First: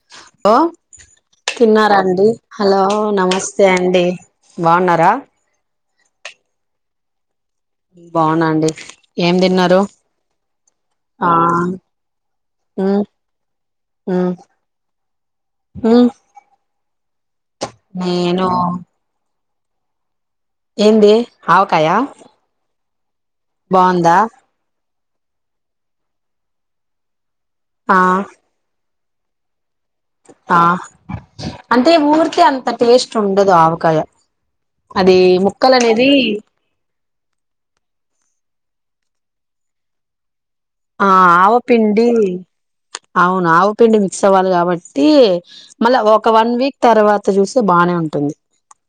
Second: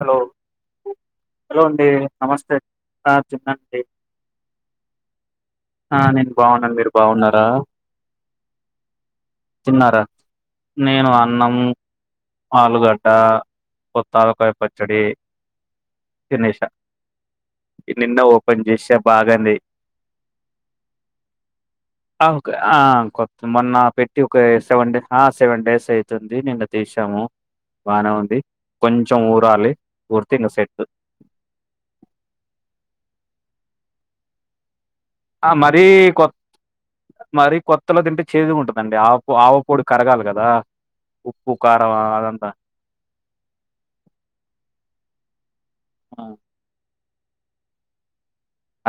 Hello ఆ hello అండి తిన్నారాండి నమస్తే హలో ఆ నమస్తే తిన్నండి అండి బాగున్నారా ఆ నేను బాగున్నా మీరు బాగున్నా రా బాగున్నాండి ఏం తిన్నారు తిన్నారా నేను ఆ అన్నం ఉమ్ ఆలుగడ్డ ఉమ్ కొత్తాఅవకాయ పచ్చడి ఉమ్ తినేసా నిన్న నేను ఓపెన్ చేసా బాగాంది ఏంది ఆవకాయ కొత్ మొన్న పెట్టి ఒక సెవెన్ డే ఆ సెవెన్ డేస్ అయితుంది నిన్న తీసాము ఆ బానే ఉంది కొంచెం ఊరాలి ఊరితే ఇంక ఆ సెట్ అంటే ఊరికే అంత టేస్ట్ ఉండదు ఆవకాయ అది ముక్కలు అనేది మర కొత్తలో తింటే చేదు ఉంటదండి ఆ ఆవపూడి కరగాలి కదా ఆ ఉప్పు కారం ఆవపిండి అదంతా అవును ఆవపిండి మిక్స్ అవ్వాలి కాబట్టి ట్టి మళ్ళా ఆ ఒక వన్ వీక్ తర్వాత చూస్తే బాగానే ఉంటుంది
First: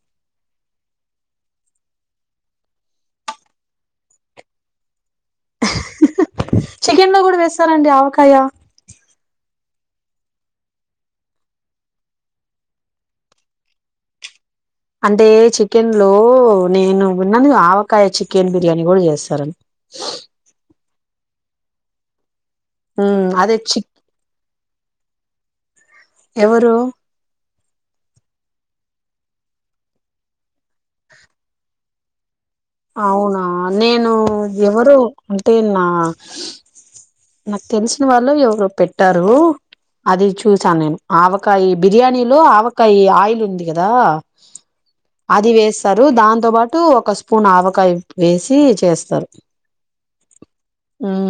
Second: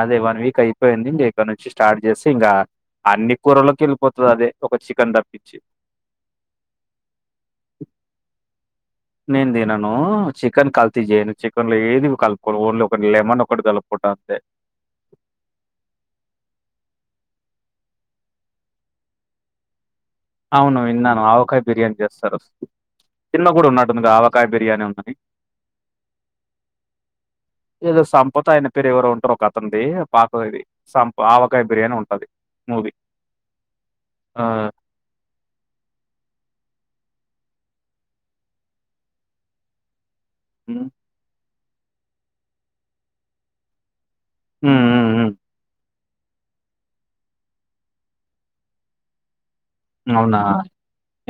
అదే వన్ వీక్ అయిపోయింది రేప నుంచి స్టార్ట్ చేస్తే ఇంకా అన్ని కూరల్లోకి వెళ్ళిపోతుంది అదే ఒక చికెన్ దప్పి చికెన్ లో కూడా వేస్తారండి ఆవకాయ నేను తినను చికెన్ కలిత చేయను చికెన్ లో ఏది కలుపుకోవడం ఓన్లీ ఒకటి లెమన్ ఒకటి కలుపుకోవడం అంతే అంటే చికెన్ లో నేను విన్నను ఆవకాయ చికెన్ బిర్యానీ కూడా చేస్తారని అవును విన్నాను ఆవకాయ బిర్యానీ చేస్తారు ఉమ్ చిన్న అదే కూడా చిక్ ఉన్నట్టు ఆవకాయ బిర్యానీ ఉందని ఎవరు ఏదో సంపద ఆయన పేరు ఎవరు ఉంటారు ఒక అతన్ది పాతదది సంప ఆవకాయ బిర్యానీ ఉంటది మూవీ అవునా నేను ఆ ఎవరో అంటే నా నాకు తెలిసిన వాళ్ళు ఎవరో పెట్టారు అది చూసాను ఉమ్ నేను ఆవకాయ బిర్యానీలో ఆవకాయ ఆయిల్ ఉంది కదా ఉమ్ ఉమ్ ఉమ్. అది వేస్తారు దాంతో పాటు ఒక పూను ఆవకాయ వేసి చేస్తారు అవునా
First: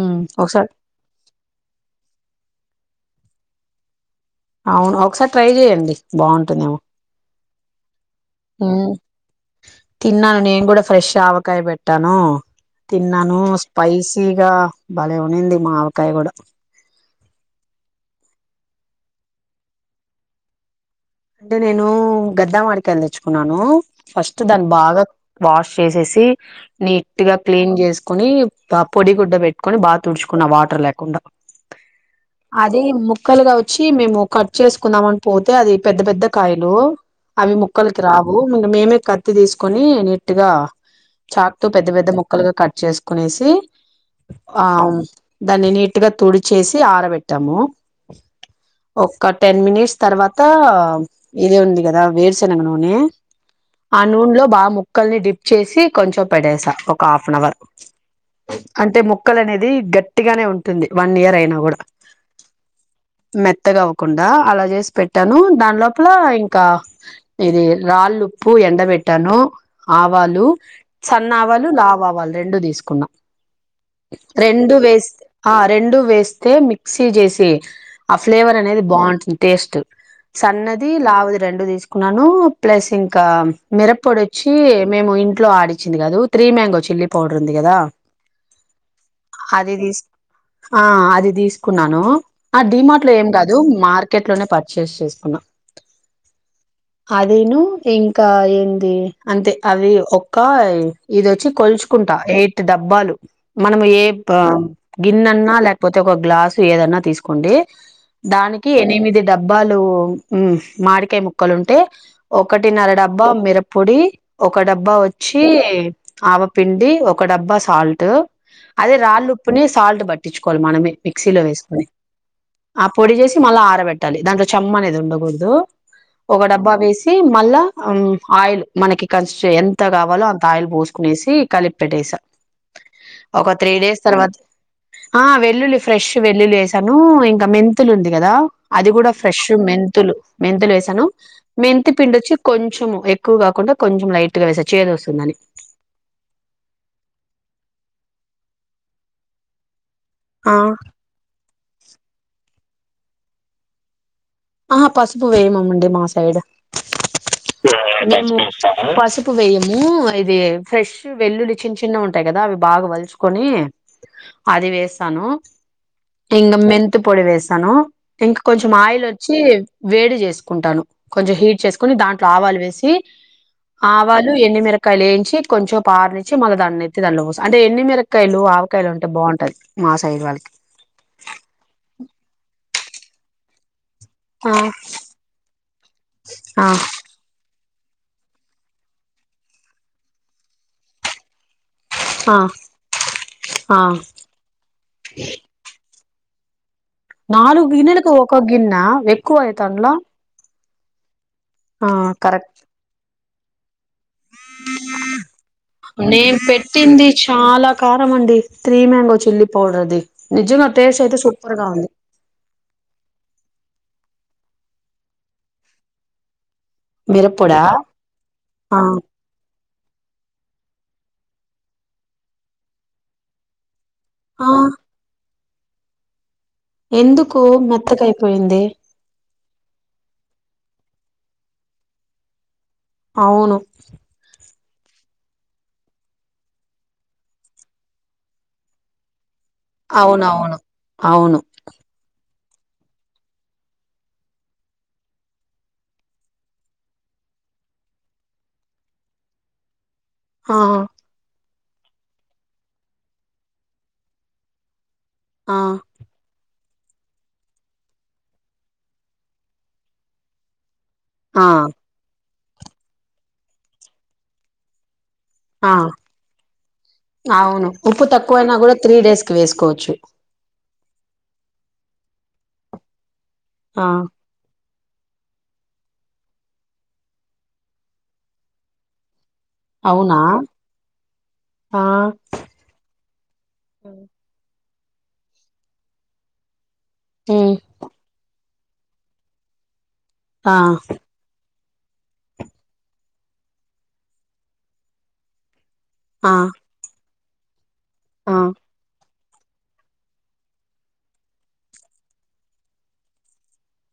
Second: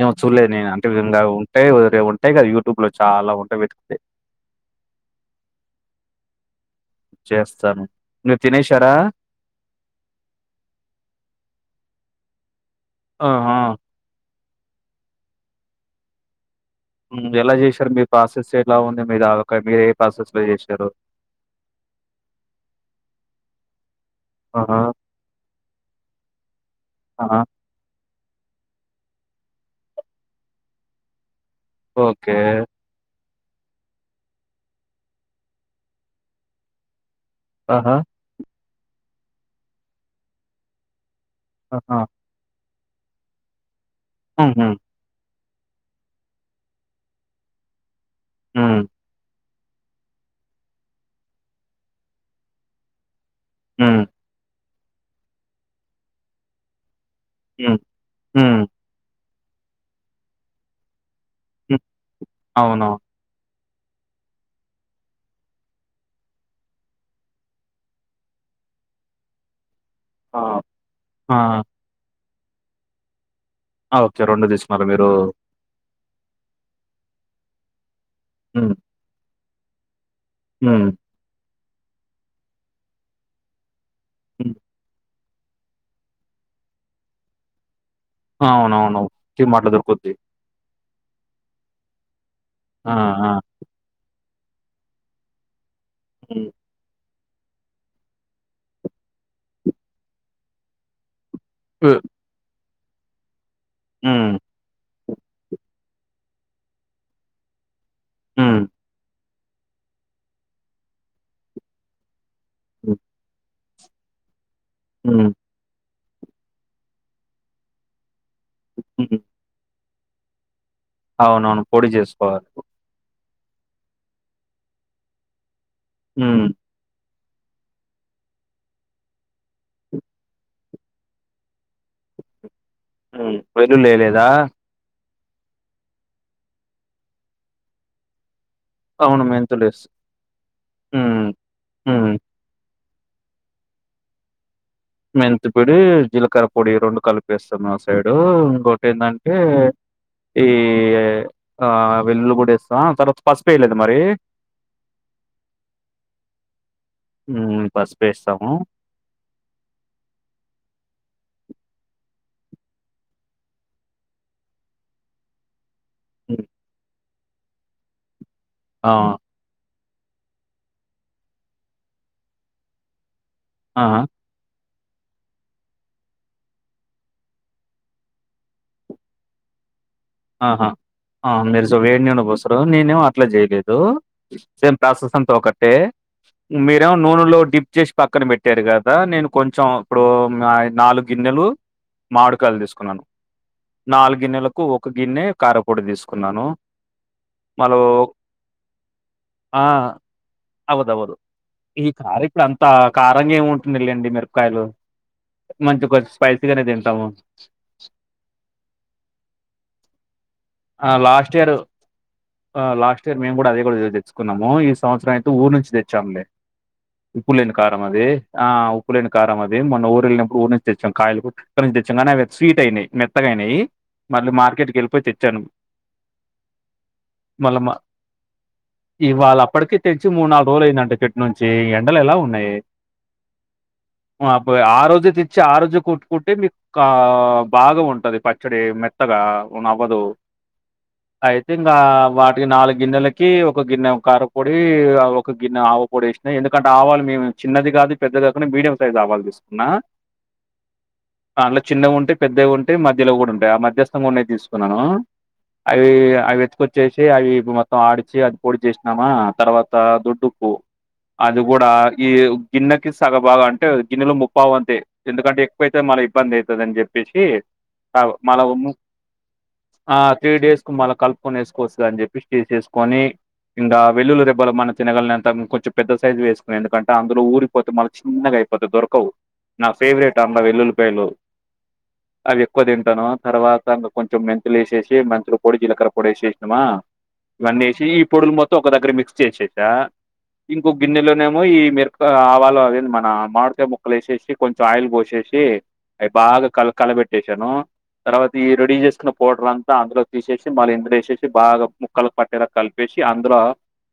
ఏమో చూడలేదు నేను ఒకసారి అంటే ఉంగ ఉంటాయ్ ఉంటాయ్ గ యూట్యూబ్ లో చాలా ఉ అట్లా పెట్తే అవును ఒకసారి ట్రై చెయ్యండి బాగుంటుందేమో చేస్తాను మీరు ఉమ్ తినేశారా తిన్నాను నేను కూడా ఫ్రెష్ ఆవకాయ్ బెట్ ట్టాను తిన్నాను ఆహా! స్పైసీగా భలే ఉనింది మా ఆవకాయ కూడా హ్మ్ ఎలా చేశారు మీ ప్రాసెస్ ఎలా ఉంది మీరు మీరు ఏ ప్రాసెస్ లో చేసారు అంటే నేను గద్ద మాడికాయలు తెచ్చుకున్నాను ఫస్ట్ దాన్ని ఆహా! బాగా వాష్ చేసేసి నీట్ గా ఆహా! క్లీన్ చేస్ కుని పొడి గుడ్డ పెట్టుకొని బాగా తుడుచుకున్నా వాటర్ లేకుండా ఓకే అది ముక్కలుగా వచ్చి మేము కట్ చేసుకుందామని పోతే అది పెద్ద పెద్ద కాయలు అవి ఆహా! ముక్కలకి రావు మేమే కత్తి తీసుకొని నీట్గా చాక్ తో పెద్ద ఆహా! పెద్ద ముక్కలుగా కట్ చేసుకునేసి ఆ హుహు. దాన్ని నీట్గ తుడిచేసి ఆరబెట్టాము హ్మ్. ఒక్క టెన్ మినిట్స్ తర్వాత ఇదే ఉంది కదా వేరుశనగ నూనె ఆ హ్మ్. నూనెలో బాగా ముక్కల్ని డిప్ చేసి కొంచెం పెటెసా ఒక హాఫ్ అన్ అవర్ హ్మ్. హ్మ్. అంటే ముక్కలు అనేది గట్టిగానే ఉంటుంది వన్ ఇయర్ అయినా కూడా హ్మ్. అవునవును. మెత్తగా అవ్వకుండ అలా చేసి పెట్ పెట్టాను దాని లోపల ఇంకా ఇది రాళ్ళుప్పు ఎండపెట్టాను ఆ! ఆవాలు సన్న ఆ! ఆవాలు లావాఆవాలు రెండు తీసుకున్నా ఆ! ఓకే. రెండు తీసుకున్నారా మీరు? వేస్ ఆ రెండు వేస్తే మిక్సీ చేసి ఆ ఫ్లేవర్ హ్మ్. అనేది బాగుంటుంది టేస్ట్ హ్మ్. సన్నది లావుది రెండు తీసుకున్నాను ప్లస్ ఇంకా మిరపోడొచ్చి హ్మ్. మేము ఇంట్లో ఆడిచ్చింది కాదు త్రీ మ్యాంగో చిల్లీ పౌడర్ ఉంది కదా అవునవును. డీమార్ట్‌లో అది తీ దొరుకుద్ది. ఆ అది తీసుకున్నాను ఆ డిమార్ట్ లో ఏం కాదు మార్కెట్ లోనే పర్చేస్ చేసుకున్నా ము అదీను ఇంకా ఏంది అంతే అది ఒక్క ఇది వచ్చి హ్మ్. కొలుచుకుంటా ఎయిట్ డబ్బాలు మనం ఏ హ్మ్. గిన్నెన్నా లే పోతే ఒక గ్లాసు ఏదన్నా తీసుకోండి హ్మ్. దానికి ఎనిమిది డబ్బాలు మాడికాయ ముక్కలుంటే ఒకటి నర హ్మ్. డబ్బ మిర పొడి ఒక డబ్బా హ్మ్. వచ్చి ఆవపిండి ఒక డబ్బా సాల్ట్ అదే హ్మ్. రాళ్ళుప్పుని సాల్ట్ పట్టించుకోవలి మనమే మిక్సీలో అవునవును. వేసుకొని పొడి చేసుకోవాలి. ఆ పొడి చేసి మళ్ళా ఆరబెట్టాలి దాంట్లో చెమ్మ అనేది ఉండకూడదు ఒక హ్మ్. డబ్బా వేసి మళ్ళా ఆయిల్ మనకి క ఎంత కావాలో అంత ఆయిల్ పోసుకునేసి కలిపి పెట్టే సా హ్మ్. ఒక త్రీ డేస్ వెల్లుల్లేయలేదా? తర్వాత ఆ వెల్లుల్లి ఫ్రెష్ వెల్లుల్లి వేసాను ఇంకా మెంతులు ఉంది కదా అది కూడా అవును. ఫ్రెష్ మెంతులేస్ మెంతులు మెంతులు వేసాను హ్మ్. మెంతి హ్మ్. పిండి వచ్చి కొంచెము ఎక్కువ కాకుండా కొంచం లైట్గా వేసా చేదు వస్తుందని మెంతిపొడి జీలకర పొడి రెండు కలిపేస్తున్నారు సైడు ఇంకోటి ఏంటంటే ఈ ఆ ఆ వెల్లుల్లి కూడా తర్వాత పసుపేయలేద మరి ఆహ పసపు వేయండి వేయమమండి మా సైడు హ్మ్. మేము పసుపేస్తాము. పసుపు వేయము ఇది ఫ్రెష్ వెల్లులి చిన్న చిన్న ఉంటయి కదా అవి బాగా వలుచుకొని అది వేస్తాను హ్మ్. ఇంగ మెంతు పొడి వేసాను ఇంకా కొంచం ఆ! ఆయిల్ వొ చ్చి వేడి చేసుకుంటాను కొంచెం హీట్ చేసుకొని దాంట్లో ఆవాలు వేసి ఆహా! ఆవాలు ఎన్నిమిరప కాలేంచి కొంచెపు ఆరనిచ్చి మళ్ళ దానెత్తి దాంట్లో పోసి అంటే ఎన్నిమిరపకాయలు ఆవకాయలో ఉంటే బాగుంటది మా సైడ్ వాళ్ళకి ఆహా ఆ మీరు సు వేడి నూనె పోస్తారు నేనేమో అట్లా చేయలేదు సేమ్ ఆ ప్రాసెస్ అంతా ఒకటే మీరేమో నూనెలో డిప్ చేసి పక్కన పెట్టారు కదా నేను కొంచెం ఇప్పుడు నాలుగు గిన్నెలు ఆ మాడుకాయలు తీసుకున్నాను ఆ నాలుగు గిన్నెలకు ఒక గిన్నె కారపొడి తీసుకున్నాను నాలుగు మళ్ళా ఓ గిన్నలకు ఒక్క గిన్న ఏక్కువ అయితాండ్ల అవుదువదు ఈ కార ఇక్కడ అంత కారంగా ఏముంటుందిలేండి మిరపకాయలు మంచి కొంచెం నేను స్పైసీగానే పెట్టింది తింటాము. చాలా కారం అండి త్రీ మ్యాంగో చిల్లీ పౌడర్ది నిజంగా ఆ టేస్ట్ అయితే లాస్ట్ ఇయర్ సూపర్ గా ఉంది లాస్ట్ ఇయర్ మేము కూడా అదే కూడా తె కున్నాము ఈ సంవత్సరం అయితే ఊరు నుంచి తెచ్చాములే ఉప్పు లేని మిరప్పొడా కారం అది ఆ ఉప్పు లేని కారం అది మొన్న ఊరు వెళ్ళినప్పుడు ఊరి నుం తెచ్చాం కాయలు చెట్టు నుంచి తెచ్చాం కానీ అవి స్వీట్ అయినాయి మెత్తగా అయినాయి మళ్ళీ ఆ మార్కెట్కి వెళ్ళిపోయి తె చ్చాను ఎందుకు మెత్తగా అయిపోయింది ఇప్పటికి తెచ్చి మూడు నాలుగు రోజులు అయిందంటే చెట్టు నుంచి ఎండలు ఎలా ఉన్నాయి అవును అబ్బ ఆ రోజే తెచ్చి ఆ రోజే కొట్టుకుంటే మీకు బాగా ఉంటుంది పచ్చడి మెత్తగా నవ్వదు అవునవును అవును ఐథింక్ ఆ వాటి ఇ నాలుగు గిన్నెలకి ఒక గిన్నె కారపొడి ఒక గిన్నె ఆవుపొడి వేసినాయి ఎందుకంటే ఆవాలు మేము చిన్నది కాదు పెద్దది కాకుండా మీడియం సైజ్ ఆవాలు తీసుకున్నా ఆ దానిలో చిన్నవి ఉంటయి పెద్దవి ఉంటే మధ్యలో కూడా ఉంటాయి ఆ మధ్యస్థంగా ఉన్నయి తీసుకున్నాను ఆ అవి అవి ఎత్తు కొచ్చిసి అవి మొత్తం ఆడిచి అది పొడి చేసినామా తర్వాత దొడ్డుప్పు అది ఆ కూడా ఈ గిన్నెకి సగ బాగం అంటే గిన్నెలో ముప్పావు వంతే ఎందుకంటే ఆ ఎక్కువైతే మళ్ళ ఇబ్బంది అవుతందని చెప్పేసి అవును ఉప్పు తక్కువైనా మ కూడా త్రీ డేస్ కి వేసుకోవచ్చు ఆ త్రీ డేస్ కు మళ్ళ కలుపుకొని వేసుకోవస్తుంది అని చెప్పి చేసేసుకొని ఇంక ఆ వెళుళ్ళి రెబల మన తినగల అంత కొంచెం పెద్ద సైజు వేసుకు ఎందుకంటే అందులో ఊరిపోతే మళ్ళ చిన్నగా అయిపోతంది దొరకవు నా అవునా ఫేవరెట్ అండ వెల్లులిపాయలు ఆ అవి ఎక్కువ తింటాను తర్వాతంకా ఆ కొంచెం మైంతు లేసేసి మంచల పొడి జీలక్రర్ర పొడి వేసినమా ఉమ్ ఇవన్నీసి ఈ పొడులు మొత్తం ఒక దగ్గర మిక్స్ చేసేసా ఆ ఇంకో గిన్నెలోనేమో ఈ మీరు ఆవాలో అవ మన మామిడికాయ ముక్కలు వేసేసి కొంచెం ఆయిల్ పోసేసి అవి బాగా కల కలబెట్టేశాను తర్వాత ఆ ఈ రెడీ చేసుకున్న పౌడర్ అంతా అందులో తీసేసి మళ్ళీ ఇందులో వేసేసి బాగా ముక్కలు పట్టేలా కలిపేసి అందులో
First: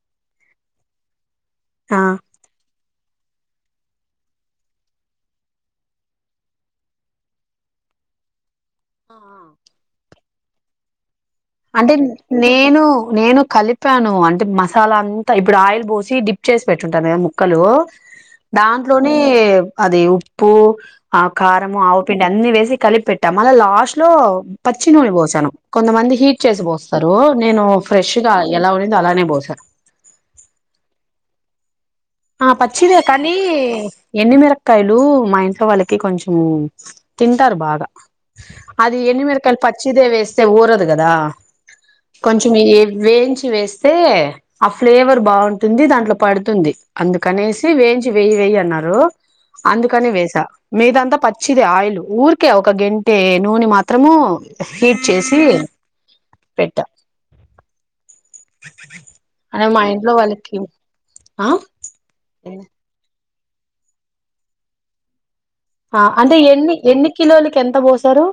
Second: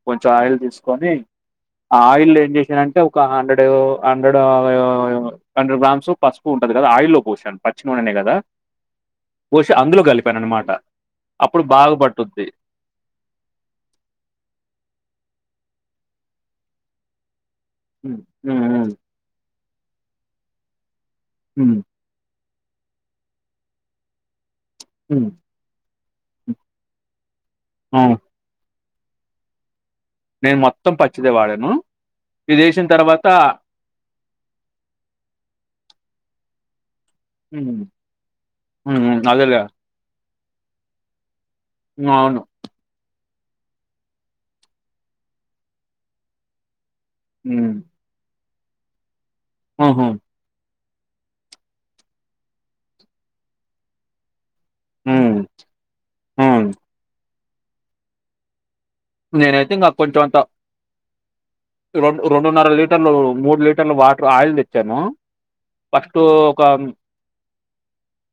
కొంచెం ఆయిల్ తీసుకొని ఆ ఆయిల్ ఏం చేసానంటే ఒక హండ్రెడ్ హండ్రెడ్ హండ్రెడ్ గ్రామ్స్ పసుపు ఉంటది కదా ఆయిల్లో పోశాను పచ్చి నూనెనే కదా ఆ పోసి అందులో కలిపాను అన్నమాట అంటే నేను నేను కలిపాను అంటే మసాలా అం ఇప్పుడు ఆయిల్ పోసి డిప్ చేసి పెట్టుంటాను నే ముక్కలు ఉమ్, ఉమ్, దాంట్లోనే అది ఉప్పు ఆ కారం ఉమ్, ఉమ్, ఆవుపిండి అన్ని వేసి కలిపి పెట్టాము మళ్ళ లాస్ట్ లో పచ్చి నూనె ఉమ్, పోసాను కొంతమంది హీట్ ఉమ్. చేసి పోస్తారు నేను అవును, ఫ్రెష్ గా ఎలా ఉ అలానే పోసా నేను మొత్తం పచ్చిదే వాడాను ఆ ఇది చేసిన పచ్చిదే తర్వాత కానీ ఎండి మిరకాయలు మా ఇంట్లో వాళ్ళకి కొంచెం ఉమ్ తింటారు హ్మ్ బాగా అది ఎండి హ్మ్ మిరకాయలు అదేలే పచ్చిదే వేస్త స్తే ఊరదు కదా హ్మ్. అవును. కొంచెం వేయిం చి వేస్తే ఆ ఫ్లేవర్ బాగుంటుంది దాంట్లో పడుతుంది అందుకనేసి హ్మ్. వేయించి వేయి వేయి అన్నారు హుహు. అందుకని వేసా మీదంతా పచ్చిదే ఆయిల్ ఊరికే ఒక గెంటే నూనె మాత్రము హీట్ హ్మ్. చేసి హ్మ్. పెట్టా అనే నేనైతే మా ఇంకా ఇంట్లో కొంచెం అంత వాళ్ళకి ఆ రెండు రెండున్నర లీటర్లు మూడు లీటర్ల వాటర్ ఆయిల్ తెచ్చాను ఆ ఫస్టు అంటే ఒక ఎన్ని ఎన్ని కిలోలకి ఎంత పోసారు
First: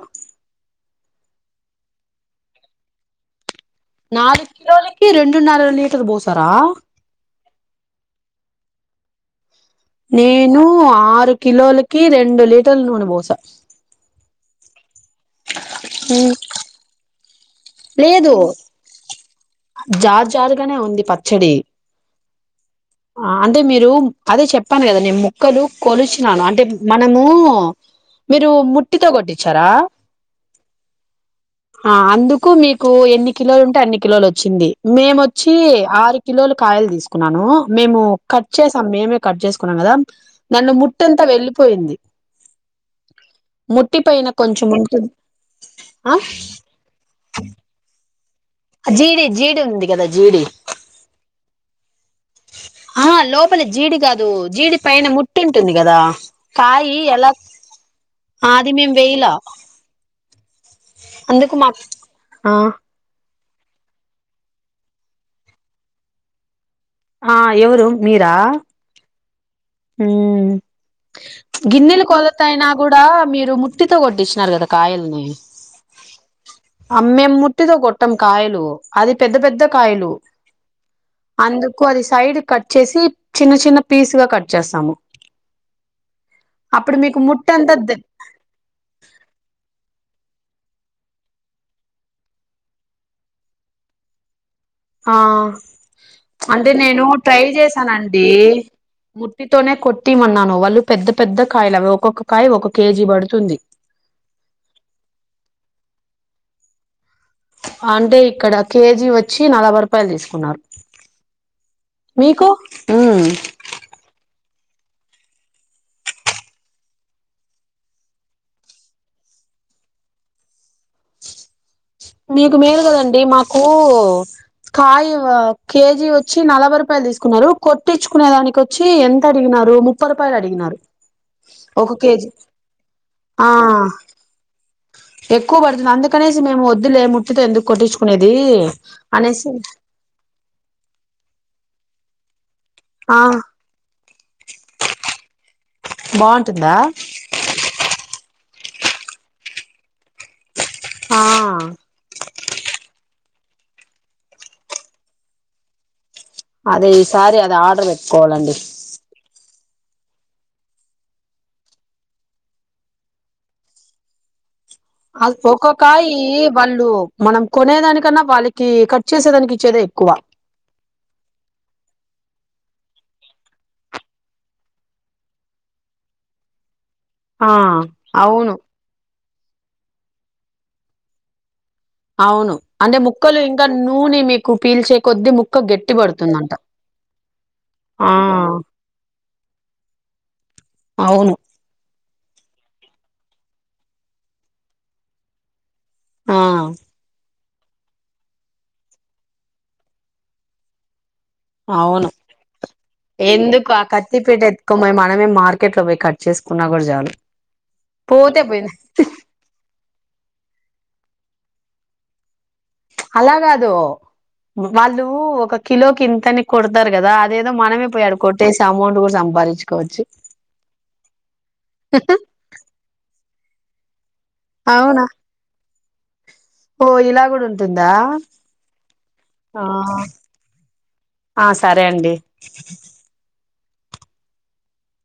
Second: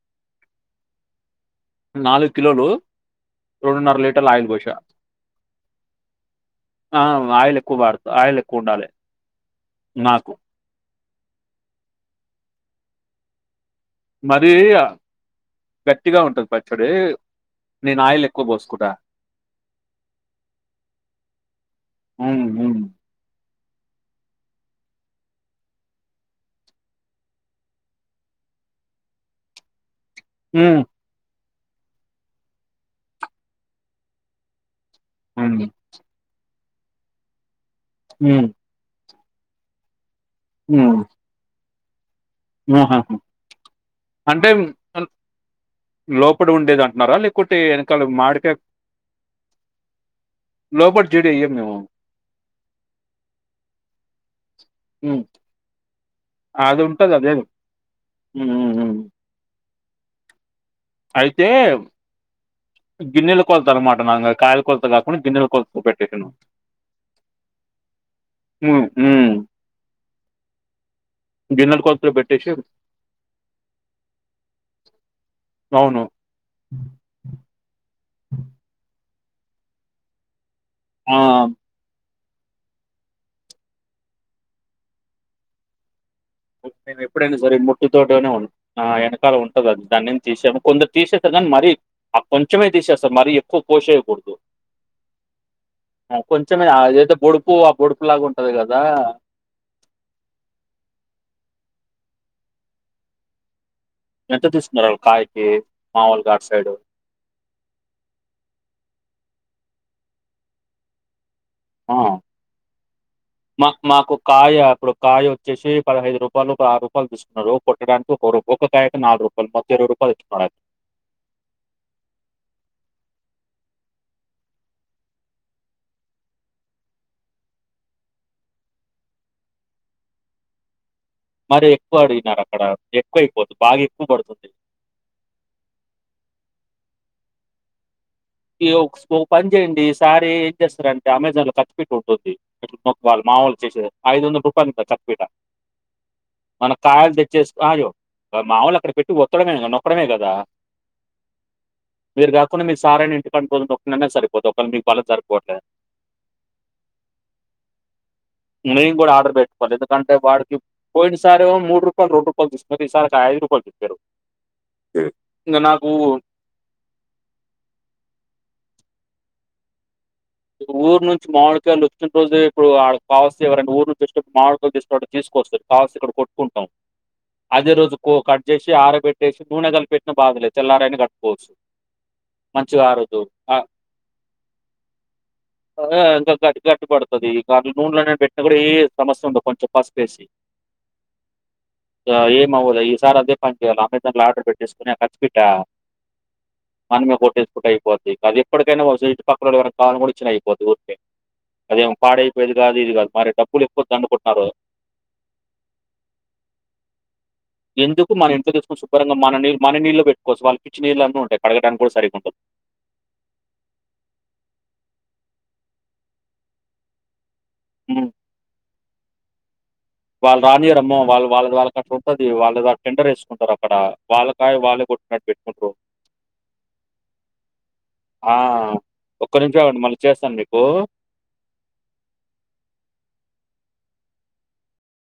నాలుగు కిలోలు లీటర్ల ఆయిల్ నాలుగు పోసా. కిలోలకి రెండున్నర లీటర్ పోసారా ఆ ఆయిల్ ఎక్కువ వా డతు ఆయిల్ ఎక్కువ ఉండాలి నేను ఆరు కిలోలకి రెండు లీటర్ల నూనె పోసా మరీ గట్టిగా ఉంటది పచ్చడి నేనా ఆయిల్ లేదు ఎక్కువ పోసుకుంట జార్ జారుగానే ఉంది పచ్చడి అవువు ఆ అంటే మీరు అదే చెప్పాను కదా నేను ముక్కలు కొలిచినాను అంటే మనము మీరు ముట్టితో కొట్టించారా ఉమ్ ఆ అందుకు మీకు ఎన్ని కిలోలు ఉంటే అన్ని కిలోలు వచ్చింది మేముొచ్చి హ్మ్. ఆరు కిలోలు కాయలు తీసుకున్నాను మేము హ్మ్. కట్ చేసాం మేమే కట్ చేసుకున్నాం కదా దాని హ్మ్. ముట్టెంత వెళ్ళలిపోయింది [unintelligible] అంటే కొంచెం ఉంటుంది ఆ లోపలి ఉండేది అంటున్నారా లేకుే వెనకాల మాడి జీడి జీడి ఉంది కదా జీడి లోపటి జీదీర్ వెయ్యద్దు ఏమో ఆ లోపల జీడి కాదు జీడి పైన హ్మ్. ముట్టి ఉంటుంది కదా అది కాయ ఉంటది ఎలా అదేను. హ్మ్. హ్మ్. అది హ్మ్. మేము వెయ్యలా అయితే ఆ గిన్నెలో కొలత అనమాట నాం కాయల కొలత కాకుండా గిన్నెల కొలత పెట్టిన్నా ఆహ్ ఎవరు మీరా హ్మ్. హమ్ గిన్నెల గిన్నెలు కొలతలో కొలత పెట్టేసి అయినా కూడా మీరు ముట్టితో కొట్టించినారు కదా కాయల్ని అవును. అమ్మే ముట్టితో కొట్టం కాయలు అది పెద్ద పెద్ద కాయలు ఆ! అందుకు అది సైడ్ కట్ చేసి చిన్న చిన్న పీస్ గా కట్ చేస్తాము అప్పుడు నేను మీకు ఎప్పుడైనా ముట్ట సరే అంతా ముట్టితోటనే వెనకాల ఉంటది అది దాన్నించి తీసేము కొందరు తీసేస్తా కానీ మరి ఆ కొంచెమే తీసేస్తాం మర ఎక్కువ కో సేయకూడదు ఆ కొంచెమే అంటే నేను అదేదో ట్రై బొడుపు ఆ చేశానండి బొడుపులాగా ఉంటది గదా! ముట్టి తోనే కొట్టిమన్నాను వాళ్ళు పెద్ద పెద్ద కాయల ఒక్కొక్క కాయ ఒక కేజీ పడుతుంది ఎంత తీసుకున్నన్నారు ఒక కాయకి మామూలుగా అటు సైడు అంటే ఇక్కడ కేజీ వచ్చి నలభై రూపాయలు తీసుకున్నారు ఆ! మీకు ఉమ్ మా మాకు కాయ ఇప్పుడు కాయ వచ్చేసి పదిహైదు రూపాయలు ఒక ఆరు రూపాయలు తీసుకున్నారు కొట్టడానికి ఒక ఒకక్క కాయకి నాలుగు రూపాయలు కొంత మంది ఇరవై రూపాయలు తీసుకున్నారు మీకు మేలు కదండి మాకు కాయ కేజీ వచ్చి నలభై రూపాయలు తీసుకున్నారు కొట్టిచ్చుకునే దాక వచ్చి ఎంత అడిగిన ముఫై రూపాయలు అడిగినారు మర ఒక ఎక్కువ కేజీ అడిగినారు అక్కడ ఎక్కువ ఆ అయిపోతుంది బాగా ఎక్కువ పడుతుంది ఎక్కువ పడుతుంది అందుకనేసి మేము వద్దులే ముట్తో ఎందుకు కొట్టించుము ఈ పని చేయండి ఈసారి ఏం చేస్తారంటే అమెజాన్ లో కత్తి పీట పెట్టి ఉంటుంది ఎ ఆ మొకువి మామూలు చేసే ఐదు వందల రూపాయలు ఉంటుంది కత్తి పీట మన బాగుంటుందా కాయల తెచ్చిసి కాదు మాముూలు అక్కడ పెట్టి ఒత్తడమేదొక్కడమే కదా ఆ మీరు కాకుండా మీరు సార్ అని ఇక్కడి కొంచ ఒకనా సరిపోతే ఒకళ్ళ మీకు బళ సరిపోవట్లేదా అదే ఈసారి అది ఆర్డర్ పెట్టుకోవాలండి. కంటే వాడికి పోయినసార్ ఏమొ మూడు రూపాయలు రెండు రూపాయలు తీసుకు ఈసారికి ఐదు రూపాయలు తిప్పరు. ఆల్ ఒక్కకాయి వాళ్ళు మనం కొనేదానికి కన్నా వాళ్ళకి కట్ చేసేదానికి ఇచ్చేద ఎక్కువ ఊరు నుంచి మామిడికాయలు వచ్చిన రోజే ఇప్పుడు కావాల్స్త ఎవరనా ఊరు నుంచి వచేటపుడు మామిడిగాలు తీసుకో [unintelligible] కోసుకొని కావలిస్తే ఇక్కడ కొట్టుకుంటాం ఆ అదే రోజు కొ కట్ అవును చేసి ఆట్ ఏసి నూన కలిపెట్న బాధలేద్ తెల్లరైనా కల్పుకోవచ్చు అవును అంటే ముక్కలు ఇంకా నూనె మీకు పీల్చే కొద్ద్దీ ముక్కక్ ఆ ఇంకా గట్టి గట్టి పడుతది ఈ కాన్ ఆ నూనెలోనే పెట్టినా కూడా ఏ సమస్య ఉండ కొంచెం పసిపేసి అవును సొ ఏమవలె ఈసారి అదే పని చేయాలి అమెజాన్ లో ఆర్డర్ పెట్టేసుకుని ఆ కత్తి పీట ఆ మనమే కొట్టేసుకుంటే అయిపోద్ది అది ఎప్పటికైనా ఇటు పక్కల ఎవర [unintelligible] అయిపోది ఊరికే అదేమో అవును పాడైపోయిది కా ఎందుకు ఆ కత్తిపేట ఎతుకొమయి మనమే మార్కెట్ లో పోయి కట్ చేసుకున్నా కూడా చాలు ఎందుకు మన పోతే ఇంట్ల పోయింది తెచుకొని శుభ్రంగా మన మన నీళలో పెట్కోవచ్చ వాళ్ళకిిచ్చిన ఏం లన్న ఉంటయి కడగడానికి కూడా సరిగా ఉండదు అలా కాదు వాళ్ళు ఒక కిలోకిింతని కొడతారు కదా అ అదేదో మనమే హ్మ్. పోయాడకోటేస్ అమౌంట్ కూడా సంపాదించు వాళ్ళు రానియరమ్మో వాళ్ళు వాళ్ళ వాళ్ళ అట్ ఉంటది వాళ్ళ టెండర్ వేసుకుంటారు అక్కడ వాళ్ళ కాయ వాళ్ళు అవునా కొట్టినట్ పెట్టుకుంట్రు ఓ ఇలా కూడా ఉంటుందా ఆ! ఒక్క నిమిషం ఆ ఆగండి మళ్ళీ చేస్తాను మీకు. ఆ సరే అండి